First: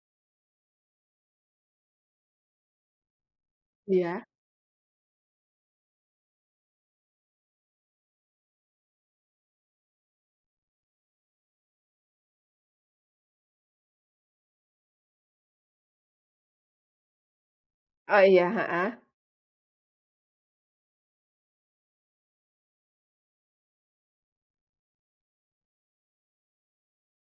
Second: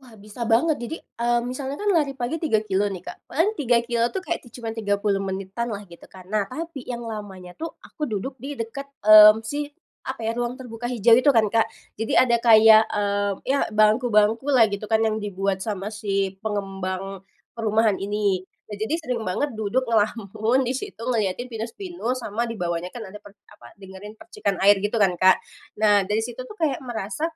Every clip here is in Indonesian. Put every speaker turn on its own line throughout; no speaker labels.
Wah bisa banget jadi, eee, misalnya kan lari pagi 3 kilometer nih, Kak. Paling 3 kilometer tuh
Iya.
kayak ti cuman 30 menitan lah, gitu kan. Nah, tapi yang lamanya tuh aku duduk di deket, mmm, si, apa ya, ruang terbuka hijau itu kan, Kak. Jadi ada kayak, mmm, yah bangku-bangku lah gitu kan, yang dibuat sama si pengembang perumahan
Oh,
ini.
iya.
Nah, jadi
Heeh.
sering banget duduk ngelamun di situ ngeliatin pinus-pinus sama di bawahnya kan ada per apa, dengerin percikan air gitu kan, Kak. Nah dari situ tuh kayak merasa,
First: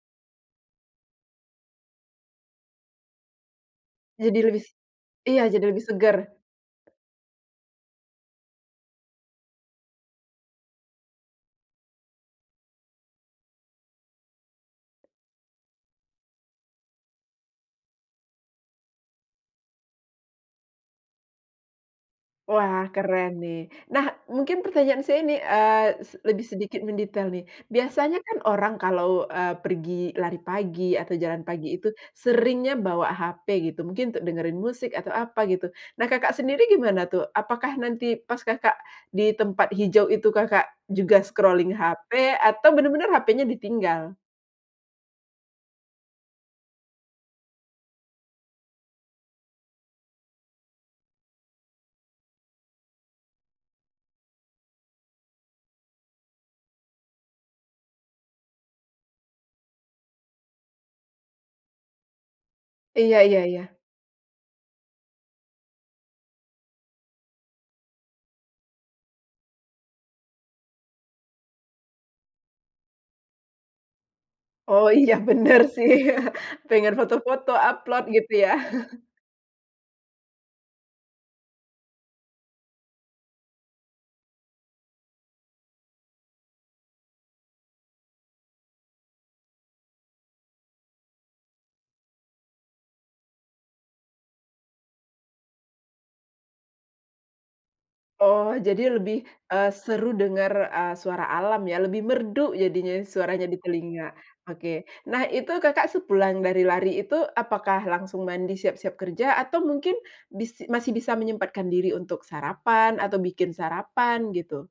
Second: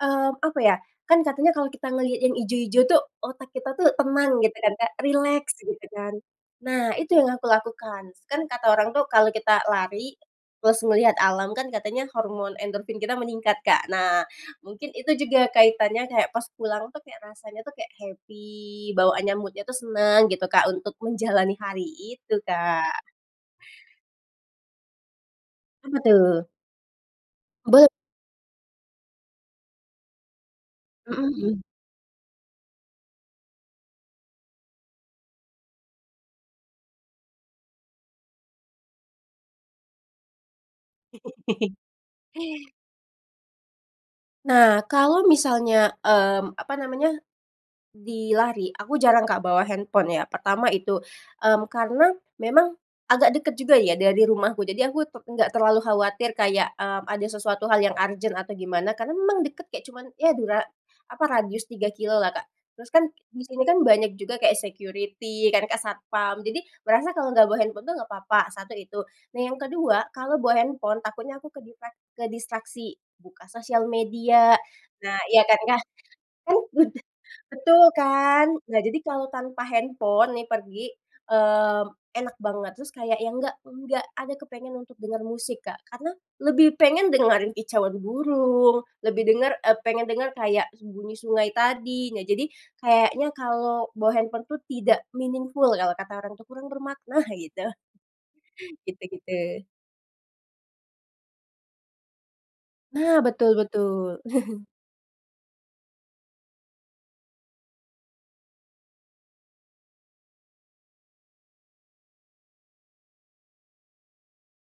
mmm, apa ya, kan katanya kalau kita ngelihat yang hijau-hijau tuh otak kita tuh tenang
Jadi
gitu
lebih s
kan Kak,
iya,
rileks
jadi lebih
gitu kan,
segar.
nah itu yang aku lakukan. Kan kata orang tuh kalau kita lari, terus ngelihat alam kan katanya hormon endorfin kita meningkat, Kak. Nah, mungkin itu juga kaitannya kayak pas pulang tuh kayak rasanya tuh kayak happy, bawaannya mood-nya tuh seneng gitu Kak, untuk menjalani hari itu,
Wah,
Kak.
keren nih. Nah, mungkin pertanyaan saya ini, eee,
Apa
se lebih
tuh?
sedikit mendetail nih.
Boleh.
Biasanya kan orang kalau, eee, pergi lari pagi atau
Mhm
jalan
mhm.
pagi itu seringnya bawa HP gitu, mungkin untuk dengerin musik atau apa gitu. Nah, Kakak sendiri gimana tuh? Apakah nanti pas Kakak di tempat hijau itu Kakak juga scrolling HP atau benar-benar HP-nya ditinggal?
Nah kalau misalnya, mmm, apa namanya, dilari aku jarang Kak bawa handphone ya. Pertama itu, mmm, karena memang agak deket juga ya dari rumahku jadi aku tu nggak terlalu khawatir kayak, mmm, ada sesuatu hal yang urgent atau gimana, karena memang deket kayak cuman, ya dura apa, radius 3 kilometer lah, Kak. Terus kan
Iya iya
di sini
iya.
kan banyak juga kayak security kan Kak satpam, jadi merasa kalau nggak bawa handphone tuh nggak apa-apa, 1 itu. Nah yang ke-2, kalau bawa handphone takutnya aku keditrak kedistraksi buka sosial media,
Oh iya,
nah iya kan,
bener
Kak?
sih.
Mhm,
Pengen foto-foto,
betul
upload, gitu
kan?
ya?
Nah, jadi kalau tanpa handphone nih pergi, mmm, enak banget terus kayak yang enggak enggak ada kepengen untuk dengar musik, Kak. Karena lebih pengen dengerin kicauan burung, lebih denger eee, pengen dengar kayak bunyi sungai tadi. Nah jadi, kayaknya kalau bawa handphone tuh tidak meaningful kalau kata orang itu, kurang bermakna, gitu
Oh, jadi
Gitu
lebih,
gitu.
eee, seru dengar, eee, suara alam ya, lebih merdu jadinya
Nah,
suaranya
betul
di telinga.
betul.
Oke, nah itu Kakak sepulang dari lari itu, apakah langsung mandi siap-siap kerja, atau mungkin bis masih bisa menyempatkan diri untuk sarapan, atau bikin sarapan, gitu?